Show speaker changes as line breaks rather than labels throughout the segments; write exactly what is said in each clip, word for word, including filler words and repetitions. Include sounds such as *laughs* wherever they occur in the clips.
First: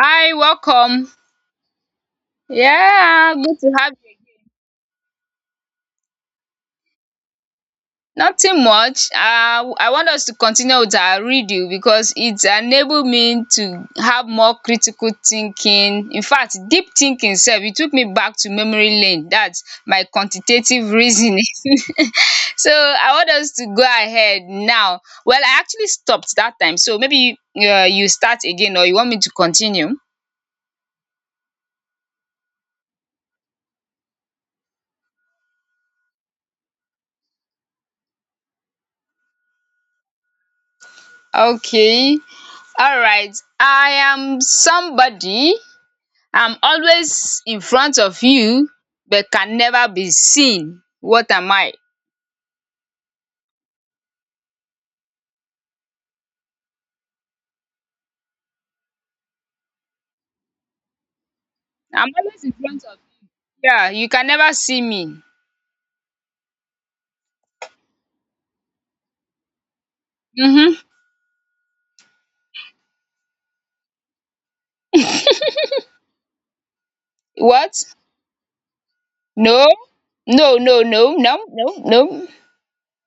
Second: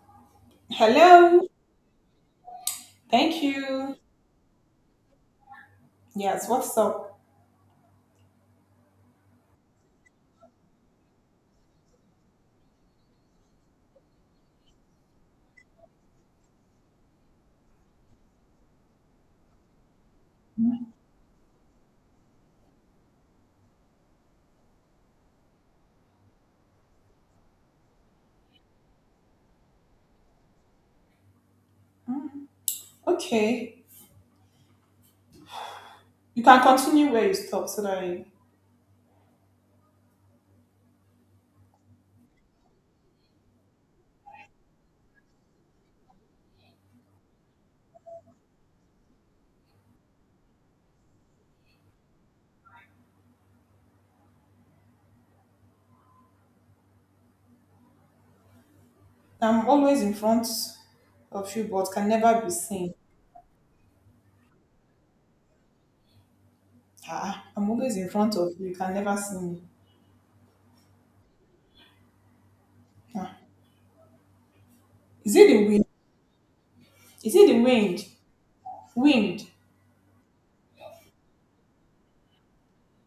Hi, welcome.
Hello.
Yeah,
Thank
good to have
you.
you.
Yes, what's up?
Nothing much. Uh, I want us to continue with our reading because it enabled me to have more critical thinking. In fact, deep thinking self. It took me back to memory lane. That's my quantitative reasoning. *laughs* so I want us to go ahead now. Well, I actually stopped that time. So maybe uh, you start again, or you want me to continue?
Mm, Okay. You can continue where you stopped so that I,
Okay. All right. I am somebody, I'm always in front of you but can never be seen. What am I?
I'm always in front of you but can
I'm
never
always
be
in front
seen.
of, yeah, you can never see me.
Ah, I'm always in front of you, you can never see me.
Mhm.
Ah. Is it the wind? Is it the
What?
wind? Wind.
No. No, no, no, no, no, no.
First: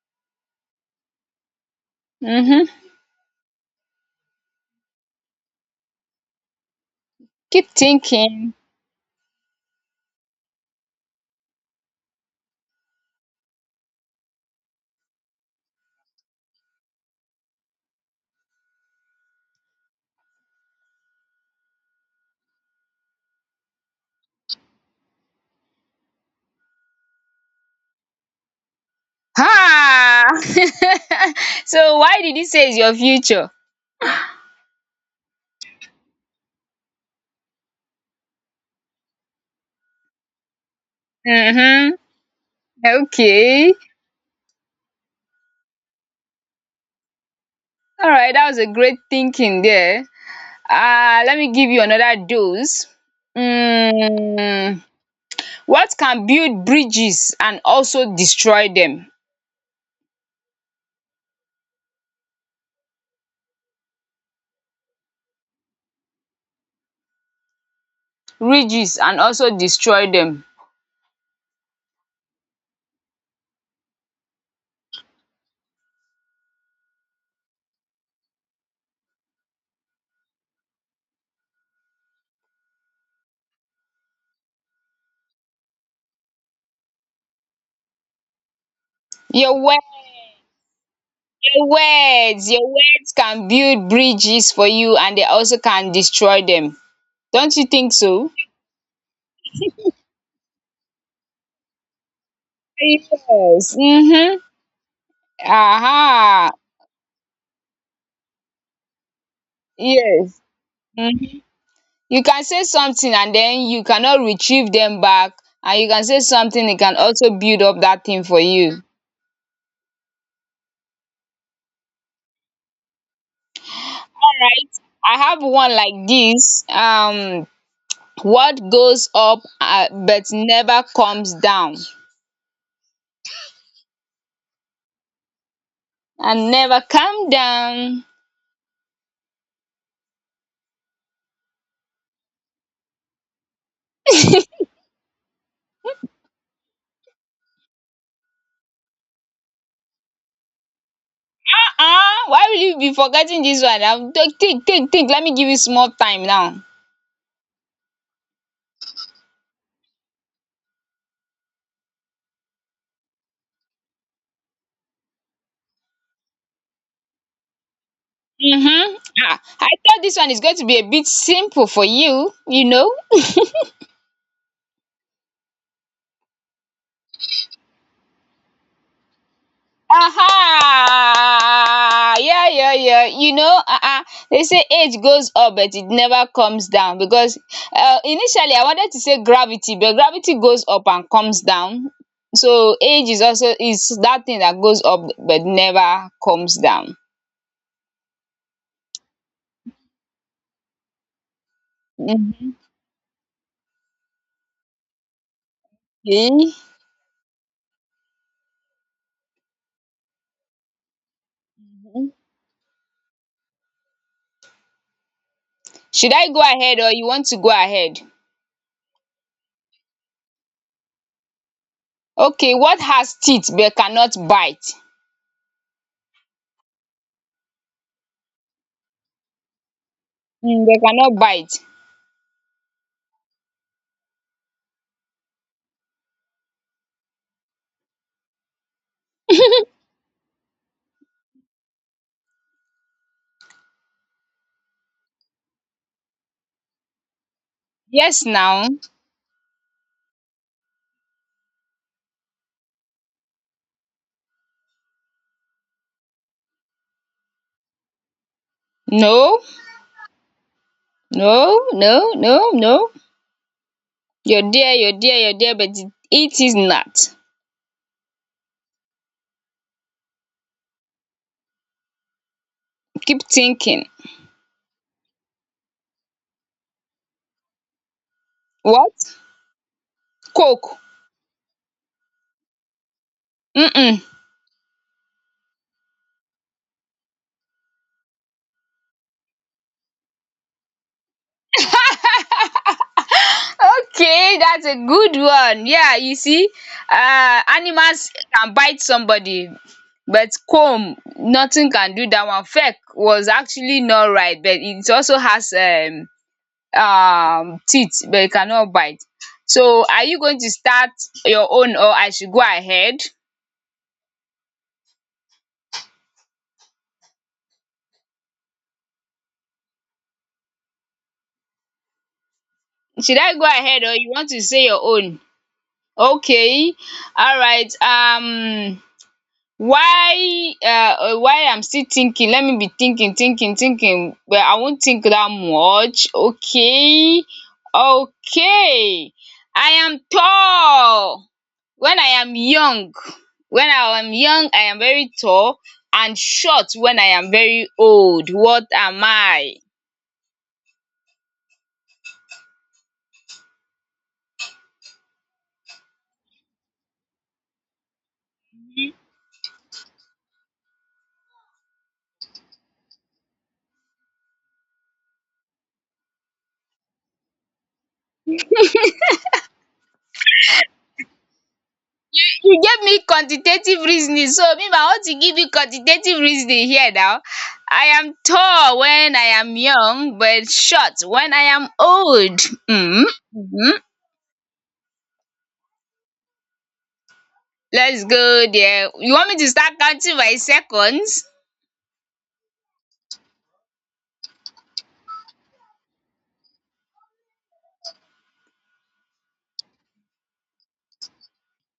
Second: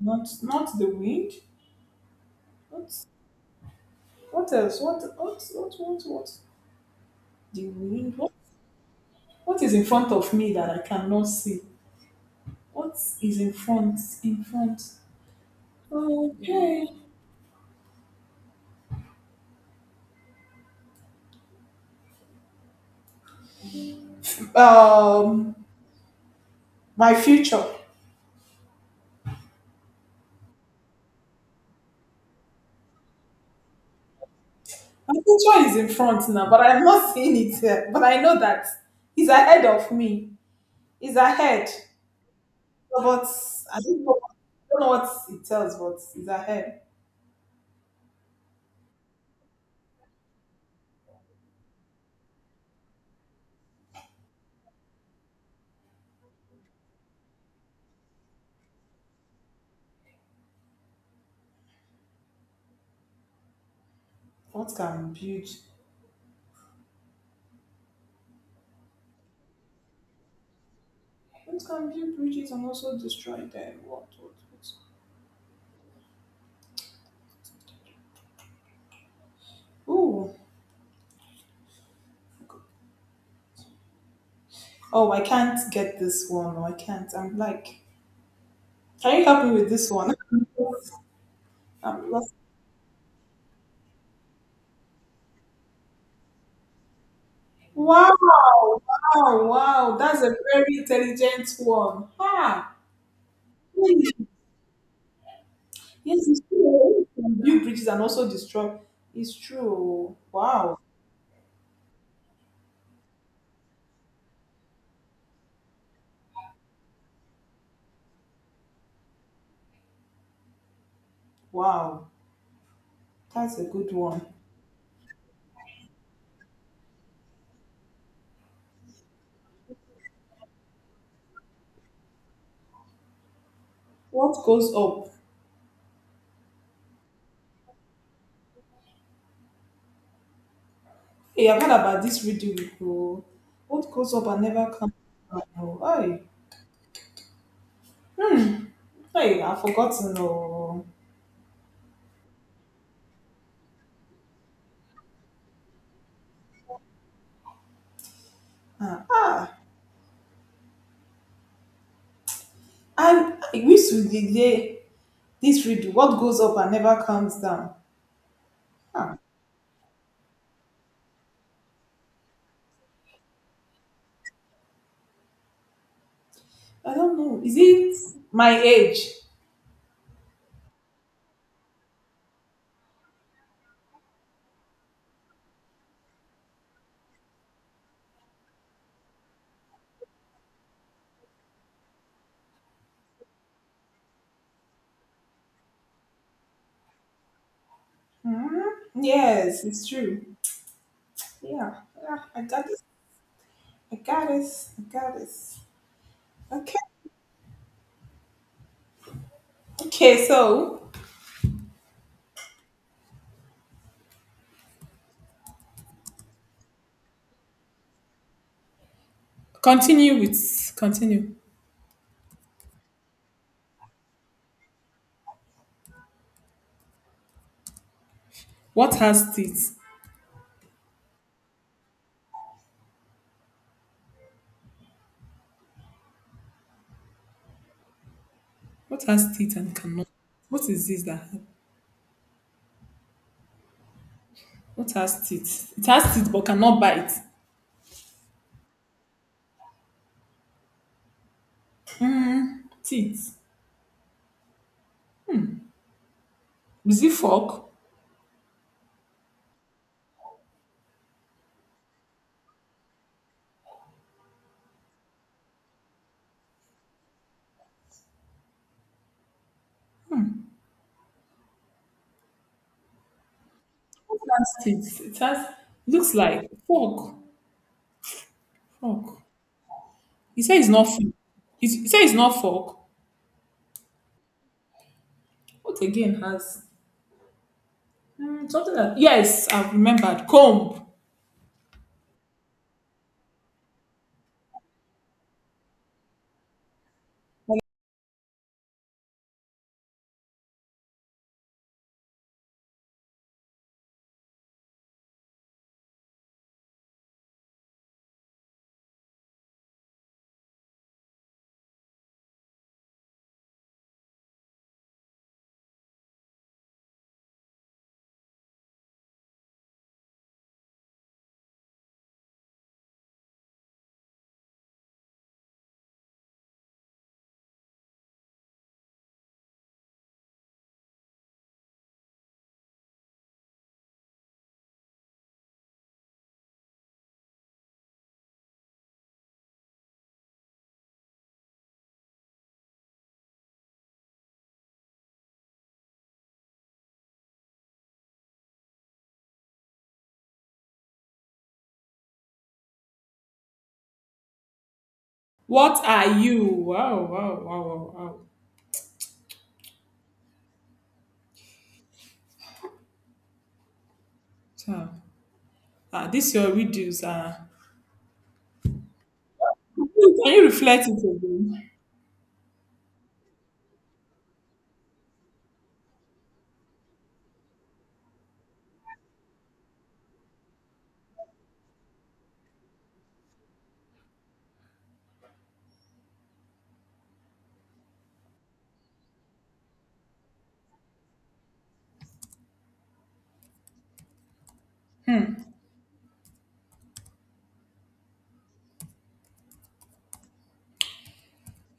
Not not the wind.
Mhm.
What what else? What what what what what? The
Keep
wind. What
thinking.
what is in front of me that I cannot see? What is in front? In front. Okay. um my future.
Ah! *laughs* so why did you say it's your future?
My future is in front now, but I'm not seeing it yet. But I know that he's ahead of me. He's ahead. So,
Mhm.
But
Okay.
I don't know, I don't know what it tells, but he's ahead.
All right, that was a great thinking there. Uh let me give you another dose. Hmm. What can build bridges and also destroy them?
What can build?
Bridges and also destroy them.
What can build bridges and also destroy them? What, what, what? Ooh. Oh, I can't get this one. No, I can't. I'm like, can you help me
Your
with
wor-
this one?
your
*laughs* I'm lost.
words, your words can build bridges for you, and they also can destroy them. Don't you think so?
Wow, wow, wow. That's a very intelligent one. Ha!
Yes.
Yes,
Mm-hmm.
it's
Aha.
true. Build bridges and also destroy. It's true.
Yes.
Wow.
Mhm. You can say something and then you cannot retrieve them back. And you can say something, it can also build up that thing for you. All
Wow. That's a good one.
right. I have one like this. Um What goes up uh, but never comes down,
What goes up?
and never come down.
Hey, I've heard about this riddle before. What goes up and never comes down? Oh, hey, hey, I've forgotten. Oh,
Uh-uh. Why will you be forgetting this one? Um, Take, take, take, take. Let me give you small time now.
ah, ah. And I wish we did hear this riddle. What goes up and never comes down?
Mm-hmm.
Ah,
Ah, I thought this one is going to be a bit simple for you, you know.
I don't know. Is it my age?
Aha! Yeah, yeah, yeah. You know, uh-uh. They say age goes up, but it never comes down because uh, initially I wanted to say gravity, but gravity goes up and comes down. So age is also is that thing that goes up but never comes down.
Hmm? Yes, it's true. Yeah, yeah. I
Mhm.
got it. I got it. I got it.
Okay.
Okay. Okay. So
Should I go ahead, or you want to go ahead?
continue with continue.
Okay, what has teeth but cannot bite?
What has teeth?
Mm, they cannot bite.
What has teeth and cannot? What is this that? What has teeth? It has teeth but cannot bite.
Yes, now.
Teeth. Is it fork?
No, no, no, no, no. You're there, you're there, you're there, but it is not. Keep thinking.
What has teeth? It has. Looks like fork.
What?
Fork. You say it's
Coke.
not fork. You say it's not fork.
Mm-mm.
What again has? Hmm, something that. Yes, I've remembered. Comb.
Okay, that's a good one. Yeah, you see, uh, animals can bite somebody, but comb, nothing can do that one. Feck was actually not right, but it also has um, um teeth, but it cannot bite. So, are you going to start your own, or I should go ahead? Should I go ahead, or you want to say your own? Okay, alright, um why um why I'm still thinking, let me be thinking thinking thinking, but I won't think that much. Okay. Okay, I am tall when I am young, when I am young I am very tall, and short when I am very old. What am I?
What are you? Wow! Wow! Wow! Wow! Wow! Child. Ah, this your reduce. Ah, can you reflect it again?
You gave me quantitative reasoning, so me, I want to give you quantitative reasoning here now. I am tall when I am young but short when I am old. Mm, mhm. Let's go there. You want me to start counting by seconds?
Hmm.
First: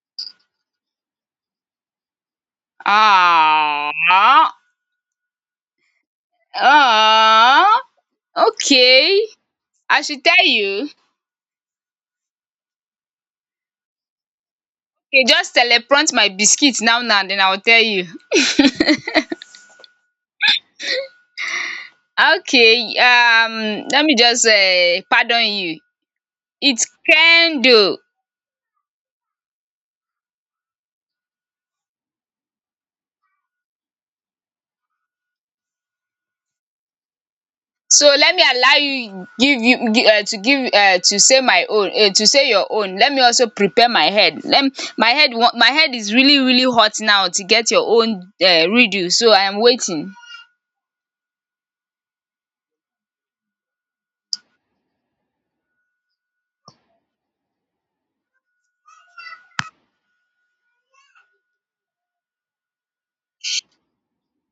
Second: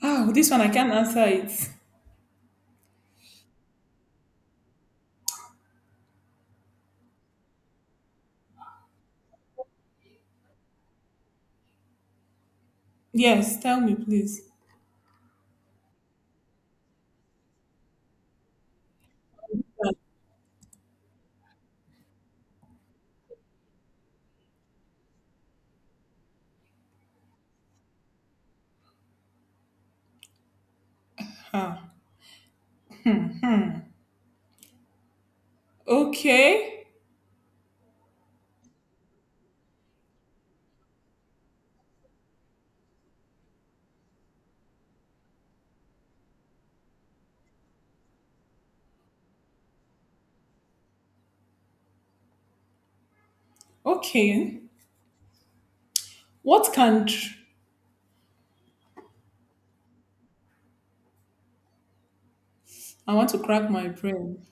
Oh, this one I can't answer it.
Ah, ah, okay. I should tell you.
Yes, tell me please.
Okay, just teleprompt my biscuits now now, then I will tell you. Okay, um let me just uh pardon you. It's candle.
Ah, okay,
So let me allow you, give you um to give um to say my own, um to say your own. Let me also prepare my head. Let my head wa- my head is really really hot now to get your own um riddle, so I am waiting.
okay. What can tr- I want to crack my brain?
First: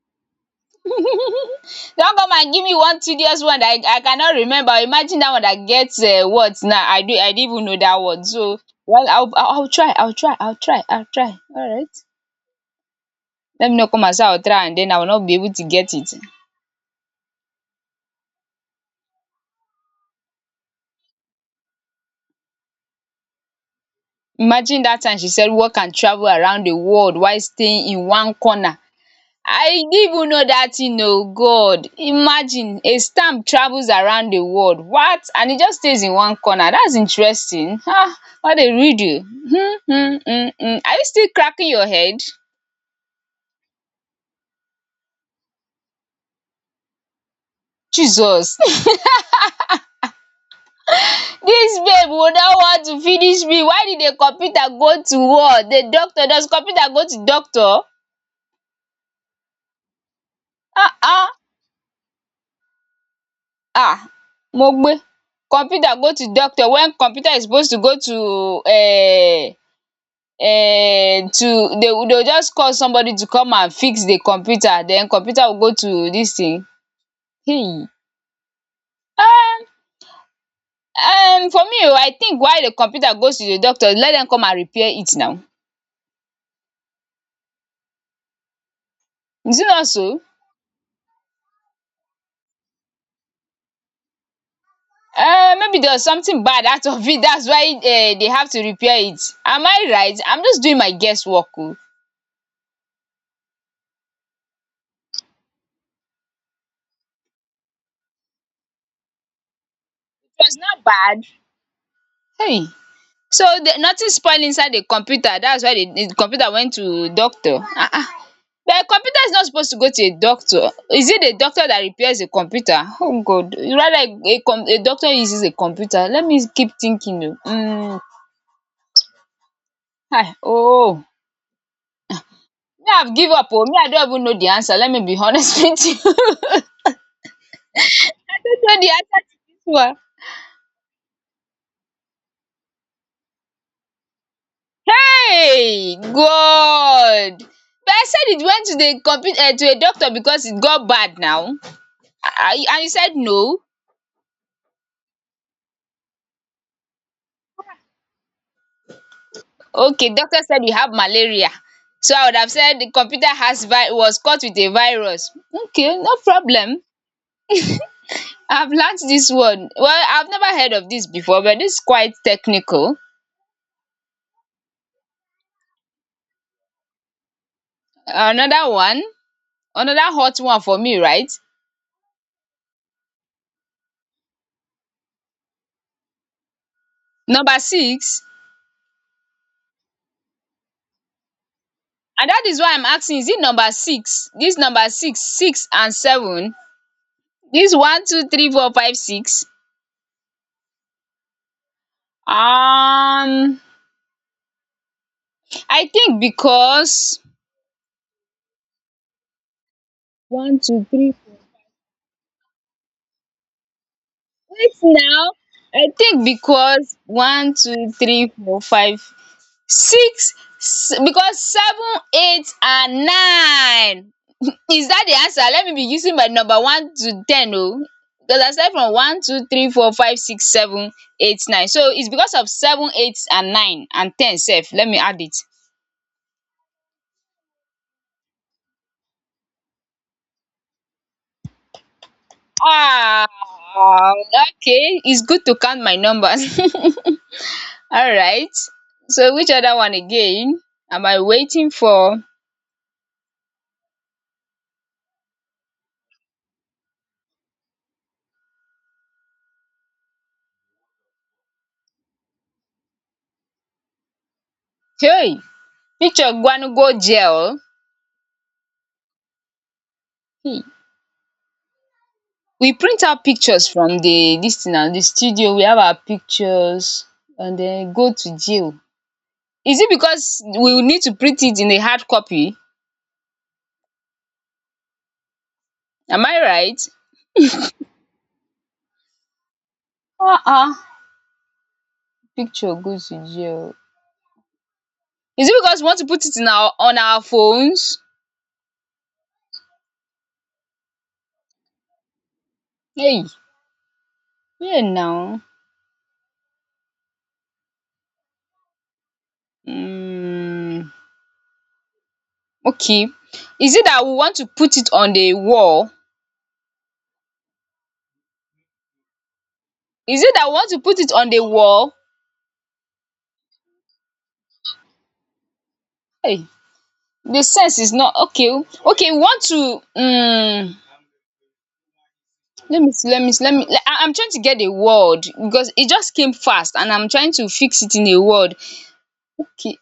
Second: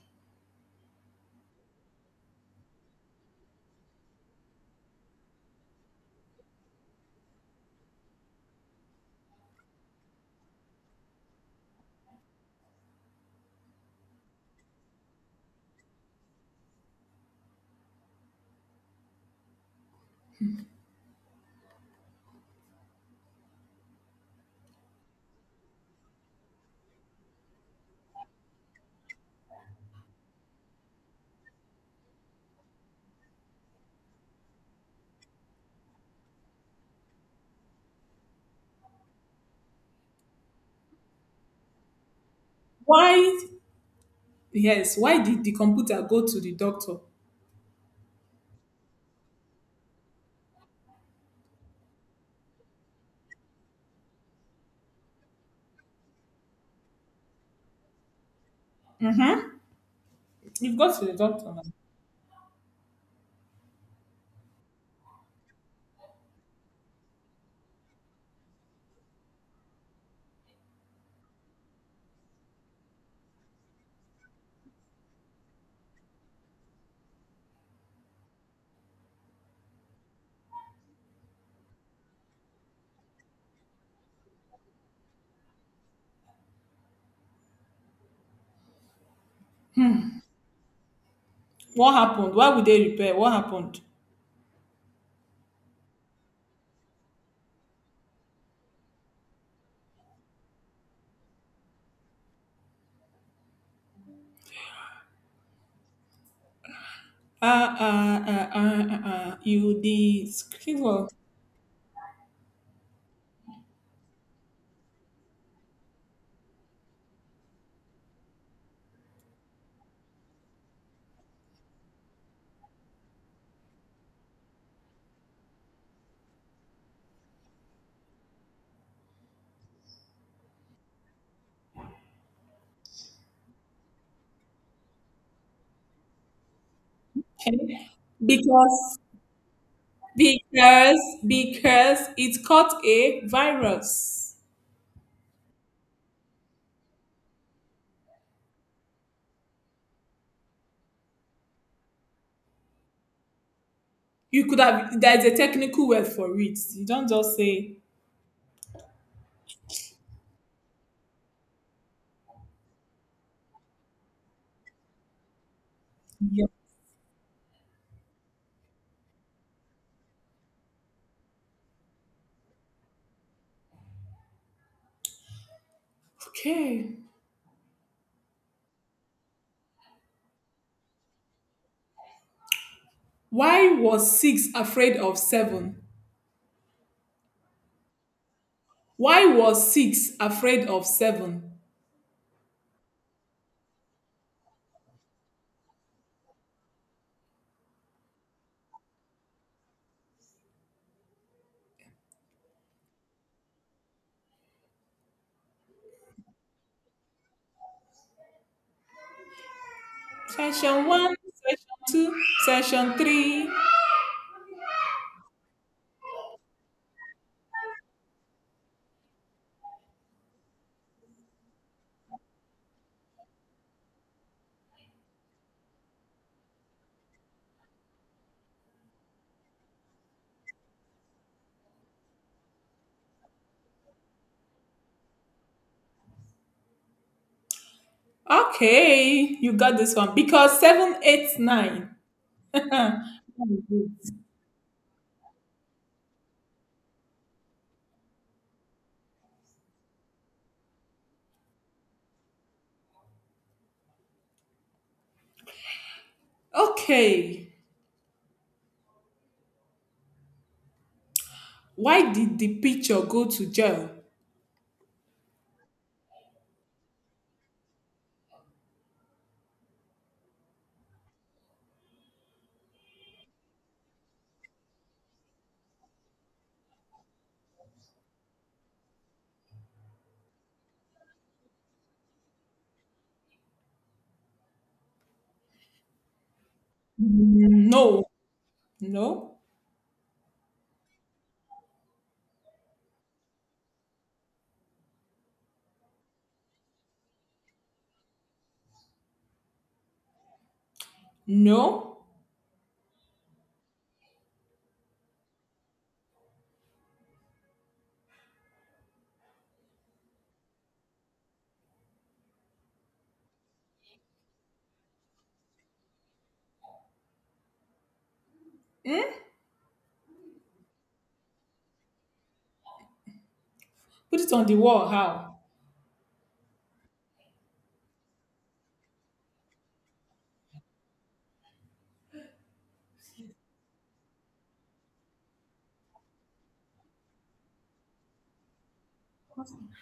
Don come and give me one tedious one that I I cannot remember. Imagine dat one that get um words now. I don't I didn't even know dat word, so well, I will I will try, I will try, I will try, I will try. Alright, let me no come and say I will try and den I will not be able to get it. Imagine that, time she said work and travel around the world while staying in one corner. I didn't even know that, you know. God! Imagine, a stamp travels around the world, what? And it just stays in one corner. That's interesting. Um what a riddle. Um um um um are you still cracking your head?
Why? Yes. Why did the computer go to the doctor?
Jesus! *laughs* This babe would not want to finish me. Why did the computer go to what? The doctor? Does computer go to doctor?
Mm-hmm. You've got
Ah
to the
ah.
doctor now.
Ah! Mogbe, computer go to doctor when computer is supposed to go to um um to, they will, they will just call somebody to come and fix the computer, then computer will go to this thing. Hey, um um for me o, I think why the computer goes to the doctor, let dem come and repair it now. Is it not so?
What happened? Why would they repair? What happened?
Um maybe there was something bad out of it, that's why um they have to repair it. Am I right? I'm just doing my guess work o, it
Ah, ah, ah, ah, ah, ah. ah. You the
was not
Well,
bad um. So the nothing spoil inside the computer, that's why the the computer went to doctor, um but computer is not supposed to go to a doctor. Is it the doctor that repairs a computer? Oh god, rather a com, a doctor uses a computer. Let me keep thinking o. um kai um Me, I give up. Oh, me, I don't even know the answer. Let me be honest *laughs* with you. *laughs*
okay.
I don't know the
Because
answer to this one.
Because because it caught a virus.
Hey god, but I said it went to the computer um to a doctor because it got bad now. I I- and you said no.
You could have there's a technical word for it. You don't just say
Okay, doctor said you have malaria. So I would have said the computer has vi- was caught with a virus. Okay, no
yeah.
problem. I've learnt this one. Well, I've never heard of this before, but this is quite technical.
Okay.
Another one, another hot one for me, right?
Why was six afraid of seven?
Number six.
Why was six afraid of seven?
And that is why I'm asking, is it number six? This number six, six and seven. This one, two, three, four, five, six. Um, I think because one,
Session
two,
one,
three.
session two, session three.
Wait now, I think because one, two, three, four, five, six, s- because seven, eight, and nine. *laughs* Is that the answer? Let me be using my number one to ten. Oh, because I started from one, two, three, four, five, six, seven, eight, nine. So it's because of seven, eight, and nine and ten. Self, let me add it.
Okay, you got this one. Because seven, eight, nine. Huh.
Ah, okay. It's good to count my numbers. *laughs* All right. So which other one again am I waiting for?
Okay. Why did the picture go to jail?
Hey, picture Gwanu go Gel. Hey, we print out pictures from the this thing now, the studio. We have our pictures and then go to jail. Is it because we will need to print it in a hard copy? Am I right?
No, no,
Uh-uh. Picture go to jail. Is it because we want to put it in our on our phones?
no.
Hey, yeah now. Mm, okay. Is it that we want to put it on the wall?
Hmm?
Is it that we want to put it on the wall?
Put it on the wall. How?
Hey, the sense is not okay. Okay, we want to um let me see, let me see, let me le- I, I'm trying to get a word because it just came fast and I'm trying to fix it in a word. Okay,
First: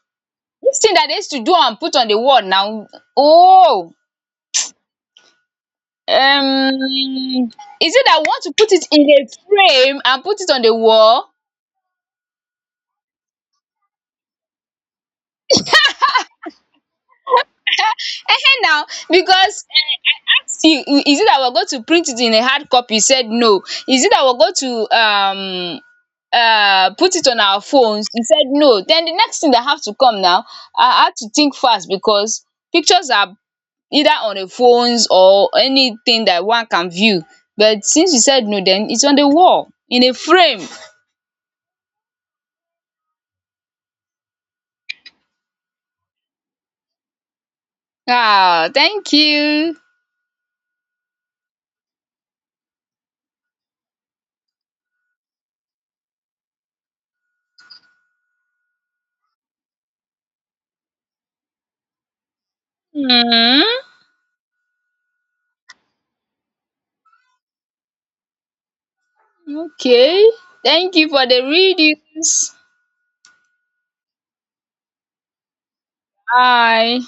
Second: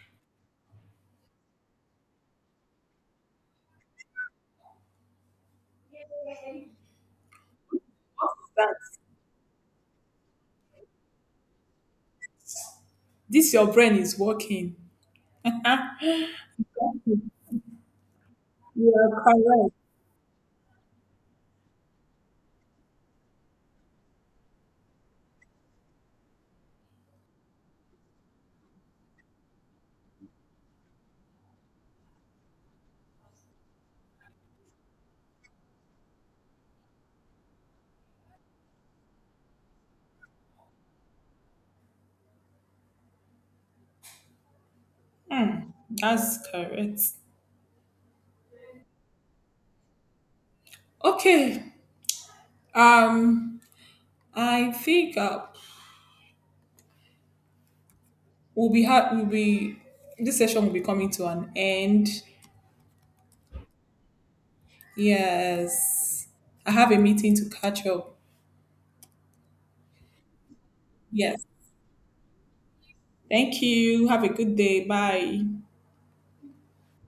this thing that they used to do and put on the word now. Oh, um is it that we want to
That
put it in a frame and put it on the wall?
This your brain is working.
Hey now,
You are
because
correct.
eh, see, is it that we're going to print it in a hard copy? You said no. Is it that we're going to um um put it on our phones? He said no. Then the next thing that have to come now, I had to think fast because pictures are either on the phones or anything that one can view. But since you said no, then it's on the wall in a frame.
That's correct.
Ah, thank you.
Okay. Um, I think uh, we'll be ha- we'll be this session will be coming to an end.
um
Yes, I have a meeting to catch up.
okay, thank you for the
Yes.
readings.
Thank you. Have a good day. Bye.
Bye.